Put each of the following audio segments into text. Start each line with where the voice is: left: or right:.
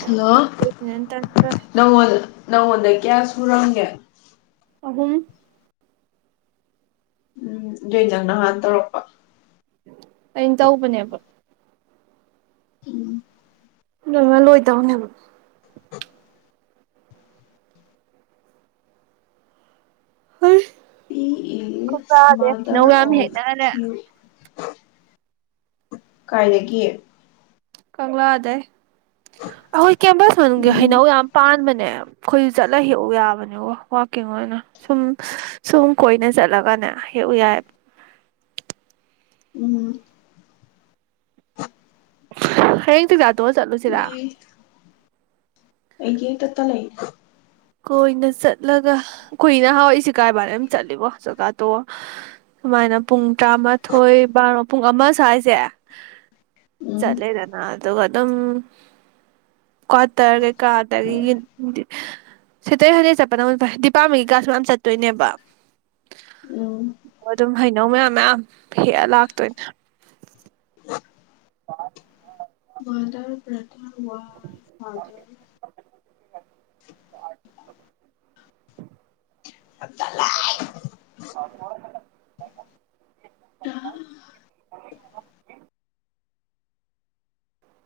left: hello
right: ꯇꯟꯈ꯭ꯔꯦ
left: ꯅꯪꯑꯣꯜ ꯅꯉꯣꯟꯗ ꯀꯌꯥ ꯁꯨꯔꯝꯒꯦ
right: ꯑꯍꯨꯝ
left: ꯎꯝ ꯑꯗꯩꯗ ꯅꯪꯍꯥꯟꯅ ꯇꯧꯔꯛꯄ
right: ꯑꯩꯅ ꯇꯧꯕꯅꯦꯕ
left: ꯎꯝ
right: ꯅꯪꯉꯣꯟꯗꯒꯤ ꯇꯧꯅꯕ ꯍꯩꯁ
left: ꯄꯤ ꯏꯁ ꯃꯥꯗ꯭ꯔ
right: ꯌꯥꯝ
left: ꯑꯣꯐ
right: ꯍꯦꯛꯅꯔꯦ
left: ꯀ꯭ꯌꯨ ꯀꯥꯔꯤꯒꯤ
right: ꯀꯪꯡꯂꯥꯗꯩ ꯑꯩꯈꯣꯏ ꯀꯦꯝꯄꯁ ꯃꯅꯨꯡꯒꯤ
left: ꯎꯝ
right: ꯍꯩꯅꯧ ꯌꯥꯝ ꯄꯥꯟꯕꯅꯦ ꯑꯩꯈꯣꯏꯁꯨ ꯆꯠꯂ ꯍꯦꯛꯎ ꯌꯥꯕꯅꯦꯀꯣ ꯋꯥꯛꯀꯤꯡ ꯑꯣꯏꯅ ꯁꯨꯝ ꯁꯨꯝ ꯀꯣꯏꯅ ꯆꯠꯂꯒꯅꯦ ꯍꯦꯛꯎ ꯌꯥꯏꯕ
left: ꯎꯝ
right: ꯍꯌꯦꯡ ꯇꯨꯗꯠ ꯂꯣ ꯆꯠꯂꯨꯁꯤꯔꯥ
left: ꯄꯤ ꯑꯩꯒꯤ ꯍꯦꯛ ꯇꯥꯏ
right: ꯀꯣꯏꯅ ꯆꯠꯂꯒ ꯀꯨꯏꯅ ꯍꯥꯎꯏꯁꯤ ꯀꯥꯏꯕꯥꯅꯦ ꯑꯗꯨꯝ ꯆꯠꯂꯤꯕꯣ ꯆꯥꯛꯆꯥꯇꯣꯛꯑꯒꯥ ꯁꯨꯃꯥꯏꯅ ꯄꯨꯡ ꯇꯔꯥꯃꯥꯊꯣꯏ ꯕꯥꯔꯣ ꯄꯨꯡ ꯑꯃ ꯁ꯭ꯋꯥꯏꯁꯦ
left: ꯎꯝ
right: ꯆꯠꯂꯦꯗꯅ ꯑꯗꯨꯒꯥ ꯇꯪ ꯀ꯭ꯋꯥꯇꯔ ꯀꯩꯀꯥꯗꯒꯤ ꯗꯤꯟ ꯁꯦꯇꯔꯗꯦ ꯁꯦꯠꯇꯔꯗꯦ ꯆꯠꯄꯗꯣ ꯗꯤꯄꯥꯔꯠꯃꯦꯟꯒꯤ ꯀꯂ꯭ꯥꯁ ꯃꯌꯥꯝ ꯆꯠꯇꯣꯏꯅꯦꯕ
left: ꯎꯝ
right: ꯑꯗꯨꯝ ꯍꯩꯅꯧ ꯃꯌꯥꯝ ꯃꯌꯥꯝ ꯍꯦꯛꯑ ꯂꯥꯛꯇꯣꯏꯅꯦ ꯑꯥ ꯑꯥ
left: ꯋꯥꯗ꯭ꯔꯕꯔꯠ ꯋꯥꯢ ꯐꯥꯗꯔ [inaudible]
right: [inaudible]
left: ꯍꯛ ꯆꯜꯂꯥꯢ ꯇꯥ
right: [unintelligible]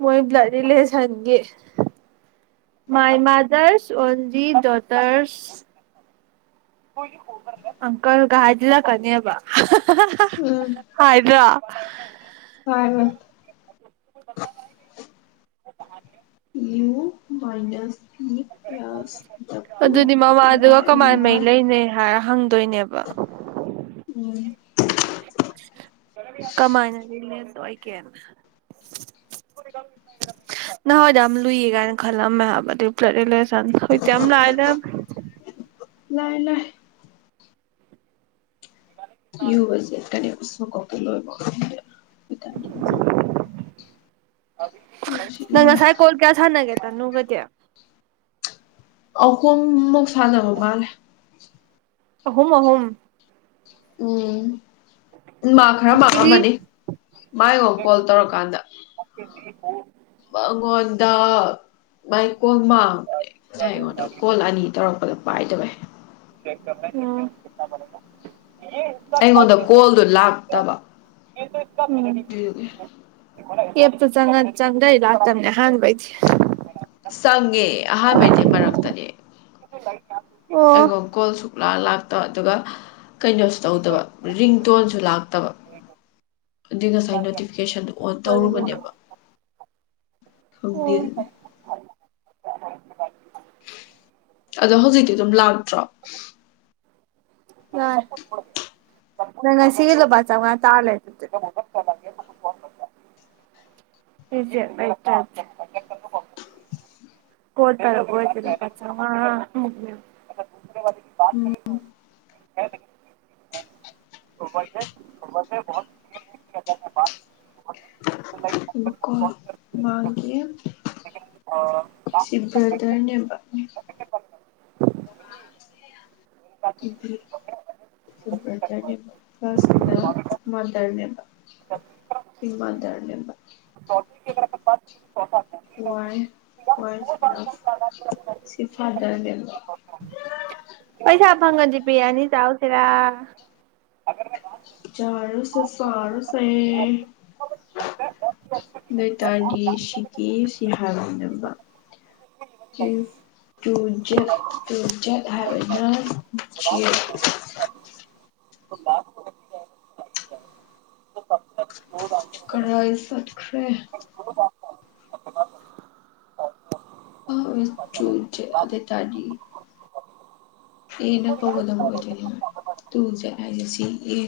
right: ꯃꯣꯏ ꯕ꯭ꯂꯠ ꯔꯤꯂꯦꯁꯟꯒꯤ ꯃꯥꯏ ꯃꯥꯗ꯭ꯔꯁ ꯑꯣꯡꯂꯤ ꯗꯣꯇ꯭ꯔꯁ ꯑꯪꯡꯀꯜꯒ ꯍꯥꯢꯖꯜꯂꯛ ꯀꯥꯅꯤꯕ ꯍꯥ ꯍꯥ ꯍꯥ ꯍꯥ ꯍꯥ ꯍꯥꯏꯥꯗ꯭ꯔꯣ
left: ꯂꯥꯢꯃꯟ
right: ꯅꯠꯇꯦ ꯍꯥꯢꯕꯌꯦ
left: U minus P plus W
right: ꯑꯗꯨꯗꯤ
left: ꯗꯤꯚꯥꯏꯗꯦꯠ
right: ꯃꯃꯥꯗꯨꯒ
left: ꯕꯥꯏ
right: ꯀꯃꯥꯏꯅ ꯃꯔꯤ
left: ꯋꯥꯏ
right: ꯂꯩꯅ ꯍꯥꯏꯔꯣ ꯍꯪꯡ ꯗꯣꯏꯅꯦꯕ
left: ꯎꯝ
right: ꯀꯃꯥꯏꯅꯗꯤ ꯂꯦꯞꯇꯣꯏꯒꯦ ꯅꯣꯏꯗꯣ ꯌꯥꯝ ꯂꯨꯏ ꯀꯥꯏꯅ ꯈꯜꯂꯝꯃꯦ ꯍꯥꯏꯕ ꯑꯗꯨ ꯄꯜꯦꯇꯤꯂꯦꯁ ꯂꯝꯊꯣꯢꯖꯝ ꯂꯥꯢꯂꯝ
left: ꯂꯥꯏ ꯂꯥꯏ ꯌꯨꯑꯁꯦꯠꯀꯅꯤ ꯢꯁꯨ ꯀꯧꯇꯥ ꯂꯣꯢꯃꯥ ꯈꯪꯡꯗꯦ ꯢꯊꯟꯇꯤ ꯀꯤ
right: ꯅꯪ
left: ꯂꯩꯔꯦ
right: ꯉꯥꯁꯥꯢ ꯀꯣꯜ ꯀꯌꯥ ꯁꯥꯅꯒꯦ ꯇꯥꯅꯨꯕꯗꯤ
left: ꯑꯍꯨꯝ ꯃꯨꯛ ꯁꯥꯟꯅꯕ ꯃꯥꯜꯂꯦ
right: ꯑꯍꯨꯝ ꯑꯍꯨꯝ
left: ꯎꯝ ꯃꯥ ꯈꯔꯥ
right: ꯉꯁꯤꯒꯤ
left: ꯃꯥꯡꯉꯝꯃꯅꯤ ꯃꯥꯏꯑꯣ ꯀꯣꯜ ꯇꯧꯔꯛꯀꯥꯟꯗ ꯃꯉꯣꯟꯗ ꯃꯥꯏ ꯀꯣꯜ ꯃꯥꯡꯕꯅꯦ ꯉꯁꯥꯏ ꯑꯩꯉꯣꯟꯗꯣ ꯀꯣꯜ ꯑꯅꯤ ꯇꯧꯔꯛ ꯑꯩꯂ ꯄꯥꯏꯗꯕꯩ
right: [inaudible]
left: ꯑꯩꯉꯣꯟꯗ ꯀꯣꯜꯗꯨ ꯂꯥꯛꯇꯕ ꯗꯨꯒꯤ
right: ꯑꯦꯞꯇꯨ ꯆꯪꯡꯉꯥ ꯆꯪꯡꯗ꯭ꯔꯥꯗꯤ ꯂꯥꯛꯇꯥꯕꯅꯦ ꯑꯍꯥꯝꯕꯩꯗꯤ
left: ꯆꯪꯉꯦ ꯑꯍꯥꯟꯕꯩꯗꯤ ꯃꯔꯛꯇꯅꯦ
right: ꯔꯨꯃꯩ
left: ꯑꯩꯒ ꯀꯣꯜꯁꯨ ꯂꯥ ꯂꯥꯛꯇꯥ ꯑꯗꯨꯒ ꯀꯩꯅꯣꯁꯨ ꯇꯧꯗꯕ ꯔꯤꯡ ꯇꯣꯟꯁꯨ ꯂꯥꯛꯇꯕ ꯑꯗꯨꯢ ꯉꯁꯥꯏ ꯅꯣꯇꯤꯐꯤꯀꯦꯁꯟꯗꯣ ꯑꯣꯟ
right: ꯀꯔꯤꯒꯤꯅꯣ ꯑꯣ
left: ꯇꯧꯔꯨꯕꯅꯦꯕ ꯈꯪꯗꯦ ꯑꯗꯨꯅꯦ ꯑꯗꯣ ꯍꯧꯖꯤꯛꯇꯤ ꯑꯗꯨꯝ ꯂꯥꯛꯇ꯭ꯔꯣ
right: ꯑ ꯅꯪ ꯉꯥꯁꯤꯒꯤ ꯂꯨꯄꯥ ꯆꯧꯉꯥ ꯇꯥꯜꯂꯦ ꯑꯗꯨꯗꯤ [unintelligible] ꯀꯣꯜ ꯇꯧꯔꯛꯑꯣꯢ ꯗ꯭ꯔꯥꯗꯤ ꯂꯨꯄꯥ ꯆꯧꯉꯥ ꯃꯨꯛꯅꯦꯕ [inaudible] [unintelligible]
left: ꯃꯀꯣ ꯃꯒꯤ ꯁꯤ ꯕ꯭ꯔꯗꯔꯅꯦꯕ [inaudible]
right: [inaudible]
left: [inaudible] ꯑꯗꯨ ꯕ꯭ꯔꯗꯔ ꯅꯦꯕ ꯐꯥꯔꯁꯅ ꯃꯥꯗꯔ ꯅꯦꯕ ꯁꯤ ꯃꯥꯗꯔ ꯅꯦꯕ [inaudible] [unintelligible] ꯐꯥꯗꯔꯅꯦꯕ
right: [unintelligible] ꯄꯩꯁꯥ ꯐꯪꯉꯗꯤ ꯕꯤꯔꯌꯥꯅꯤ ꯆꯥꯎ [unintelligible]
left: ꯆꯥꯔꯨꯁꯦ ꯆꯥꯔꯨꯁꯦ ꯗꯨꯏꯇꯥꯔꯗꯤ ꯁꯤꯒꯤ ꯁꯤ ꯍꯥꯏꯕꯅꯦꯕ ꯆꯤꯁ [unintelligible]
right: [inaudible]
left: ꯀꯔꯥꯏ ꯆꯠꯈ꯭ꯔꯦ [unintelligible] ꯑꯗꯨꯏ ꯇꯥꯔꯗꯤ ꯑꯦꯅ ꯀꯧꯒꯗꯕ ꯑꯣꯏꯗꯣꯏꯅꯦꯕ ꯇꯨ ꯆ ꯍꯥꯏꯁꯦ ꯁꯤ ꯑꯦ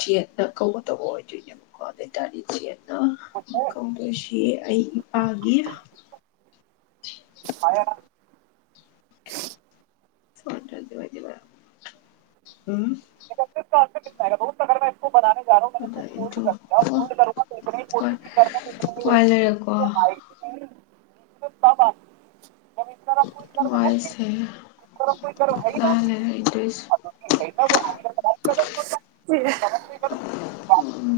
left: ꯖꯦꯠꯅ ꯀꯧꯕꯒꯗꯧꯕ ꯑꯣꯏꯗꯣꯏꯅꯦꯕꯀꯣ ꯑꯗꯨꯑꯣꯏ ꯇꯥꯔꯗꯤ ꯖꯦꯠꯅ ꯀꯧꯕꯗꯣꯏꯁꯤ ꯑꯩ ꯏꯄꯥꯒꯤ [unintelligible]
right: [unintelligible]
left: ꯑꯗ ꯏꯗꯨ ꯑꯣ ꯍꯣꯏ ꯋꯥꯏ ꯂꯩꯔꯦꯀꯣ ꯋꯥꯏꯁꯦ ꯂꯥꯜꯂꯦꯅ ꯏꯗꯣꯏꯁꯦ [inaudible]
right: [inaudible]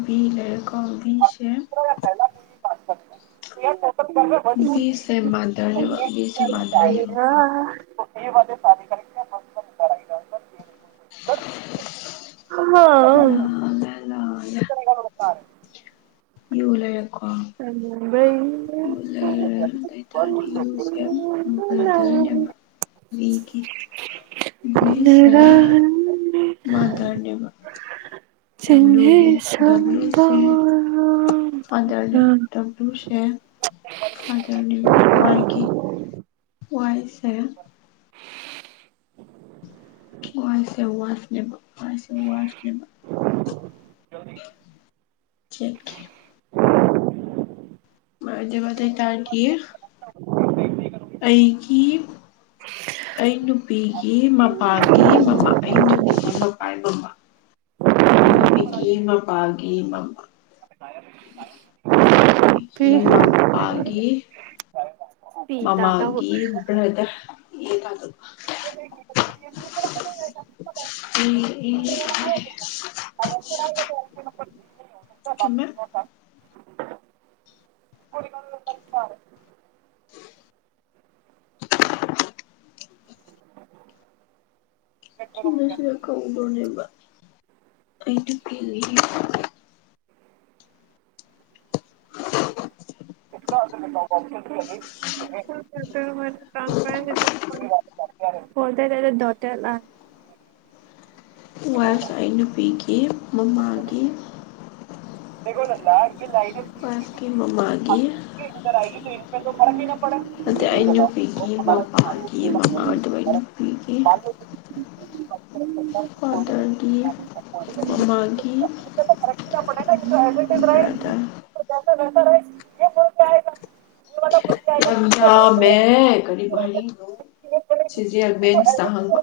left: ꯕꯤ ꯂꯩꯔꯦꯀꯣ ꯕꯤꯁꯦ ꯕꯤꯁꯦ ꯃꯥꯗꯔꯅꯦꯕ ꯕꯤꯁꯦ ꯃꯥꯗꯔꯅꯦꯕꯀꯣ [inaudible] ꯂꯥꯜꯂꯦ ꯂꯥꯜꯂꯦ ꯌꯨ ꯂꯩꯔꯦꯀꯣ ꯌꯨ ꯂꯩꯔꯦ ꯑꯗꯨꯏ ꯇꯔꯗꯤ ꯌꯨꯁꯦꯝ ꯕ꯭ꯔꯗꯔꯅꯦꯕ ꯕꯤꯒꯤ ꯚꯤꯁꯦ ꯃꯥꯗꯔꯅꯦꯕ ꯗꯕꯂꯤꯎꯒꯤ ꯗꯕꯂꯤꯎ ꯁꯦ ꯐꯥꯗꯔꯅꯦꯕ ꯗꯕ꯭ꯂꯤꯎꯁꯦ ꯐꯥꯗꯔꯅꯦꯕ ꯋꯥꯏꯒꯤ ꯋꯥꯏꯁꯦ ꯋꯥꯥꯏꯁꯦ ꯋꯥꯥꯐꯅꯦꯕ ꯋꯥꯥꯏꯁꯦ ꯋꯥꯥꯐꯅꯦꯕ [unintelligible] ꯃꯥꯥꯏꯗꯤ ꯕꯗꯩ ꯇꯥꯔꯀꯤ ꯑꯩꯒꯤ ꯑꯩ ꯅꯨꯄꯤꯒꯤ ꯃꯄꯥꯒꯤ ꯃꯃꯥ ꯑꯩ ꯅꯨꯄꯤꯒꯤ ꯃꯄꯥ ꯃꯃꯥ ꯑꯩ ꯅꯨꯄꯤꯒꯤ ꯃꯄꯥꯒꯤ ꯃꯃꯥ ꯅꯨꯄꯤꯒꯤ ꯃꯄꯥꯒꯤ ꯃꯃꯥꯒꯤ ꯕ꯭ꯔꯗꯔ [unintelligible] [inaudible] ꯆꯨꯝꯃꯦ [unintelligible]
right: [unintelligible] [unintelligible]
left: ꯋꯥꯏꯐ ꯑꯩ ꯅꯨꯄꯤꯒꯤ ꯃꯃꯥꯒꯤ
right: ꯒꯤꯂꯥꯏ
left: ꯋꯥꯏꯐꯀꯤ ꯃꯃꯥꯒꯤ
right: [unintelligible]
left: ꯑꯗ ꯑꯩ ꯅꯨꯄꯤꯒꯤ ꯃꯄꯥꯒꯤ ꯒꯤ ꯃꯃꯥ ꯑꯣꯏꯗꯣꯏꯕ ꯑꯩ ꯅꯨꯄꯤꯒꯤ ꯐꯥꯗꯔꯒꯤ ꯃꯃꯥꯒꯤ [inaudible] ꯕ꯭ꯔꯗꯔ ꯌꯥꯝ ꯌꯥꯝꯃꯦ ꯀꯔꯤꯕꯨ ꯍꯥꯏꯅꯤꯡꯉꯤꯅꯣ ꯁꯤꯖꯦ ꯕꯦꯟꯁꯇ ꯍꯥꯡꯕ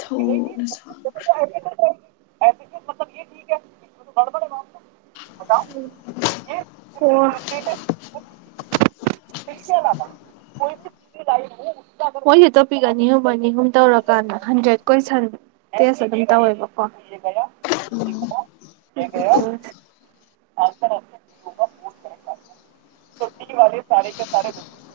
left: ꯊꯨꯅ ꯁꯥꯡꯈ꯭ꯔꯦ
right: ꯃꯣꯏꯖꯤ ꯇꯣꯄꯤꯛ ꯑꯅꯤ ꯑꯍꯨꯝ ꯑꯅꯤ ꯑꯍꯨꯝ ꯇꯧꯔꯀꯥꯟꯗ ꯍꯟꯗ꯭ꯔꯦꯠ ꯀꯣꯏꯁꯟ ꯇꯦꯁ ꯑꯗꯨꯝ ꯇꯧꯋꯦꯕꯀꯣ [inaudible] ꯁꯔꯦ ꯀ ꯁꯔꯦ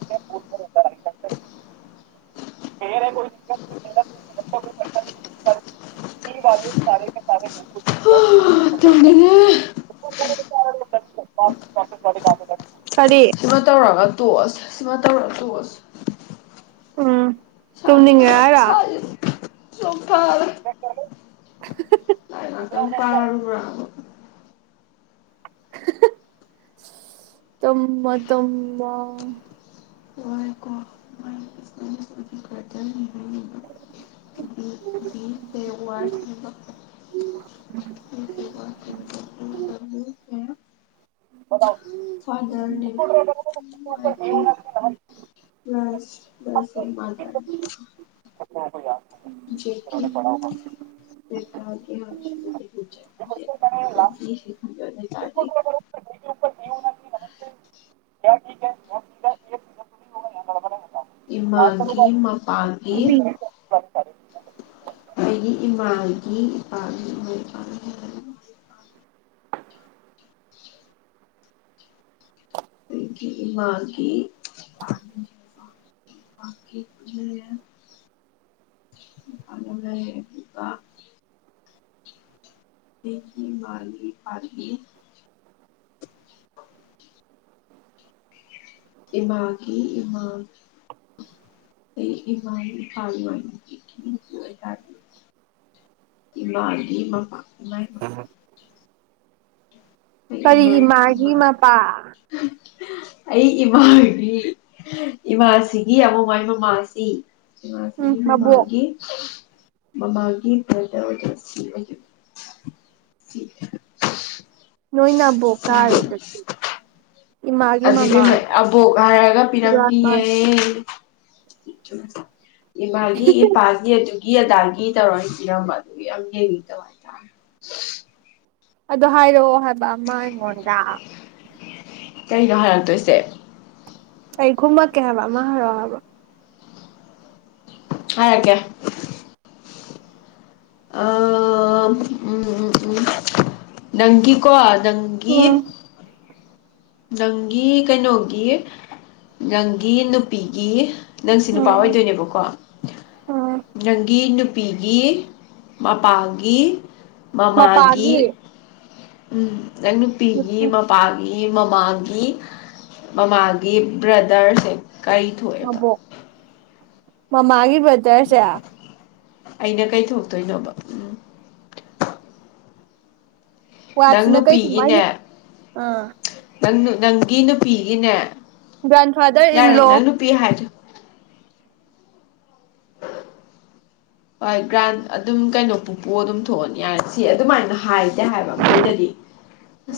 right: [unintelligible] [inaudible]
left: ꯇꯨꯝꯅꯤꯡꯉꯦ
right: ꯀꯔꯤ
left: ꯁꯤꯃ ꯇꯧꯔꯒ ꯇꯣꯛꯑꯁꯤ ꯁꯤꯨꯃ ꯇꯧꯔꯒ ꯇꯣꯛꯑꯁꯤ
right: ꯎꯝ ꯇꯨꯝꯅꯤꯡꯉꯦ ꯍꯥꯏꯔꯣ
left: ꯆ [unintelligible] [inaudible] ꯆꯣꯛꯊꯔꯦ ꯂꯥꯏꯔꯤꯛ ꯉꯥꯛꯇꯪ ꯄꯥꯔꯨꯕ꯭ꯔꯕꯨ
right: ꯇꯨꯃꯣ ꯇꯨꯃꯣ
left: ꯄꯥꯏꯌꯨꯀꯣ ꯍꯥꯏꯅꯤꯡꯕ ꯋꯥꯝ ꯋꯥꯢ ꯁꯤꯅꯤꯗ [unintelligible] ꯊꯥꯎꯗꯔꯅꯦꯕ [unintelligible] [unintelligible] ꯏꯃꯥꯒꯤ ꯃꯄꯥꯒꯤ ꯑꯩꯒꯤ ꯏꯃꯥꯒꯤ ꯏꯄꯥꯒꯤ ꯏꯕꯨꯡ ꯏꯄ꯭ꯋꯥ ꯍꯥꯏ ꯑꯩꯒꯤ ꯏꯃꯥꯒꯤ [unintelligible] ꯏꯃꯥꯒꯤ ꯏꯄꯥꯒꯤ ꯏꯃꯥꯒꯤ ꯏꯃꯥ ꯑꯩ ꯏꯃꯥꯒꯤ [unintelligible] ꯀꯥꯜꯃ ꯏꯃꯥꯒꯤ ꯃꯄꯥ ꯑꯩ
right: ꯀꯔꯤꯒꯤ
left: ꯏꯃꯥꯒꯤ
right: ꯃꯥꯒꯤ
left: ꯏꯃꯥ
right: ꯃꯄꯥ
left: ꯑꯩ ꯏꯃꯥꯒꯤ ꯏꯃꯥꯁꯤꯒꯤ ꯑꯃꯨꯛ ꯃꯥꯏ ꯃꯃꯥꯁꯤ
right: ꯎꯝ ꯃꯕꯣꯛ
left: ꯃꯥꯒꯤ ꯃꯃꯥꯒꯤ [unintelligible] ꯔꯗꯁꯤ
right: ꯅꯣꯏ ꯅꯕꯣꯛ ꯇꯥꯔꯦ ꯑꯗꯨꯗꯤ ꯏꯃꯥꯒꯤ
left: ꯑꯗꯨꯗꯤ
right: ꯃꯃꯥ
left: ꯑꯕꯣꯛ ꯍꯥꯏꯔꯒ ꯄꯤꯔꯝꯃꯤꯌꯦ
right: ꯍꯨꯔꯥꯟ
left: ꯏꯃꯥꯒꯤ ꯏꯄꯥꯒꯤ ꯑꯗꯨꯒꯤ ꯑꯗꯥꯒꯤ ꯇꯧꯔ ꯏꯔꯝꯕ ꯑꯗꯨ ꯌꯥꯝ ꯌꯦꯡꯅꯤꯡꯇꯕ ꯍꯥꯏꯇꯥꯔꯦ
right: ꯑꯗ ꯍꯥꯏꯔꯛꯑꯣ ꯍꯥꯏꯕ ꯑꯃ ꯑꯩꯉꯣꯟꯗ
left: ꯀꯩꯅꯣ ꯍꯥꯏꯔꯛꯇꯣꯏꯁꯦ
right: ꯑꯩ ꯈꯨꯝꯃꯛꯀꯦ ꯍꯥꯏꯕ ꯑꯃ ꯍꯥꯏꯔꯛꯑꯣ ꯍꯥꯏꯕ
left: ꯍꯥꯏ ꯔꯛꯀꯦ ꯑ ꯎꯝ ꯎꯝ ꯅꯪꯒꯤ ꯀꯣ ꯅꯪꯒꯤ
right: ꯎꯝ
left: ꯅꯪꯒꯤ ꯀꯩꯅꯣꯒꯤ ꯅꯪꯒꯤ ꯅꯨꯄꯤꯒꯤ ꯅꯪꯁꯤ ꯅꯨꯄꯥ
right: ꯎꯝ
left: ꯑꯣꯏꯗꯣꯏꯅꯦꯕꯀꯣ
right: ꯎꯝ
left: ꯅꯪꯒꯤ ꯅꯨ ꯅꯨꯄꯤꯒꯤ ꯃꯄꯥꯒꯤ ꯃꯃꯥꯒꯤ
right: ꯃꯄꯥꯒꯤ
left: ꯎꯝ ꯅꯪ ꯅꯨꯄꯤꯒꯤ
right: ꯅꯨꯄꯤ
left: ꯃꯄꯥꯒꯤ ꯏ ꯃꯛ ꯃꯥꯒꯤ ꯃꯃꯥꯒꯤ ꯕ꯭ꯔꯗꯔꯁꯦ ꯀꯩ ꯊꯣꯛꯑꯦꯕ
right: ꯃꯕꯣꯛ ꯃꯃꯥꯒꯤ ꯋꯦꯗꯔ ꯖꯦꯌ
left: ꯑꯩꯅ ꯀꯩ ꯊꯣꯛꯇꯣꯏꯅꯣꯕ ꯎꯝ ꯅꯪ
right: ꯋꯥꯠꯁꯤꯅ ꯀꯩ
left: ꯅꯨꯄꯤꯒꯤꯅꯦ
right: ꯀꯨꯃꯥꯏꯃꯤꯠ ꯑꯥ
left: ꯅꯪ ꯅꯪꯒꯤ ꯅꯨꯄꯤꯒꯤꯅꯦ
right: ꯭ꯒꯔꯥꯟꯐꯥꯗꯔ ꯏꯟ
left: ꯌꯥꯔꯦ
right: ꯂꯣ
left: ꯅꯪ ꯅꯨꯄꯤ ꯍꯥꯏꯔꯣ ꯍꯣꯏ ꯒ꯭ꯔꯥꯟ ꯑꯗꯨꯝ ꯀꯩꯅꯣ ꯄꯨꯄꯨ ꯑꯗꯨꯝ ꯊꯣꯛꯑꯅꯤ ꯌꯥꯔꯦ ꯁꯤ ꯑꯗꯨꯃꯥꯏꯅ ꯍꯥꯏꯁ ꯍꯥꯏꯕ ꯃꯣꯏꯅꯗꯤ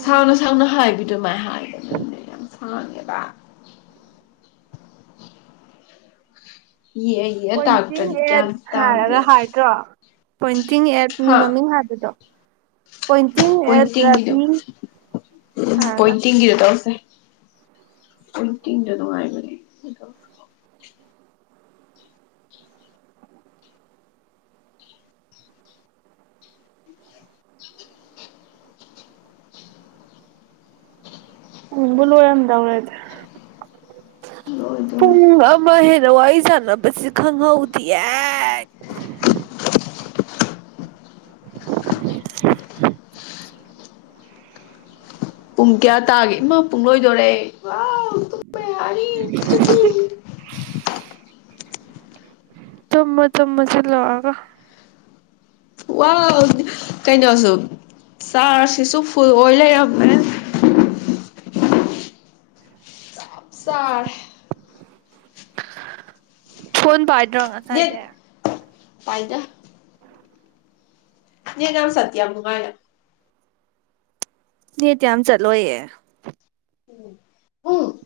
left: ꯁꯥꯡꯅ ꯁꯥꯡꯅ ꯍꯥꯏ ꯗꯨꯃꯥꯏꯍꯥꯏ
right: [inaudible]
left: ꯍꯥꯡꯉꯦꯕ ꯌꯦꯛꯑ ꯌꯦꯛꯑ
right: ꯄꯣꯏꯟꯇꯤꯡ
left: ꯇꯥꯛꯇ꯭ꯔꯗꯤ
right: ꯑꯦꯠ
left: ꯒ꯭ꯌꯥꯟ
right: ꯍꯥꯏꯔꯒ
left: ꯇꯥꯗꯦꯕ
right: ꯍꯥꯏꯗ꯭ꯔꯣ ꯄꯣꯏꯟꯇꯤꯡ ꯑꯦꯠ ꯃꯤ
left: ꯍꯥ
right: ꯃꯃꯤꯡ ꯍꯥꯏꯕꯗꯣ ꯄꯣꯏꯟꯇꯤꯡ ꯑꯦꯠ
left: ꯄꯣꯏꯟꯇꯤꯡꯒꯤꯗꯣ
right: ꯔꯕꯤ ꯍꯥꯏꯔꯒ
left: ꯄꯣꯏꯟꯇꯤꯡꯒꯤꯗꯣ ꯇꯧꯁꯦ ꯐꯨꯜ ꯀꯤꯡꯗꯣ ꯅꯨꯡꯉꯥꯏꯕꯅꯦ
right: ꯎꯡꯕ ꯂꯣꯏꯔꯝꯗꯧꯔꯦꯗ
left: ꯂꯣꯏꯗꯣꯔꯦ
right: ꯄꯨꯡ ꯑꯃ ꯍꯦꯟꯅꯋꯥꯏ ꯁꯥꯟꯅꯕꯁꯤꯦ ꯈꯪꯍꯧꯗꯦ ꯌꯦ [unintelligible]
left: ꯄꯨꯡ ꯀꯌꯥ ꯇꯥꯒꯦ ꯏꯃꯥ ꯄꯨꯡꯂꯣꯏꯗꯣꯔꯦ
right: [unintelligible] ꯇꯨꯡꯃꯣ ꯇꯨꯡꯃꯣ ꯆꯠꯂꯨꯔꯒ
left: ꯋꯥ ꯀꯩꯅꯣꯁꯨ ꯆꯥꯔꯁꯤꯁꯨ ꯐꯨꯜ ꯑꯣꯏ ꯂꯩꯔꯝꯃꯦ ꯆꯔꯦ
right: ꯐꯣꯟ ꯄꯥꯏ ꯇꯔꯣ
left: ꯅꯦꯠ
right: ꯉꯁꯥꯏꯗꯩ
left: ꯄꯥꯏꯗ [unintelligible]
right: ꯅꯦꯠꯇꯤ ꯌꯥꯝ ꯆꯠꯂꯣꯌꯦ
left: ꯎꯝ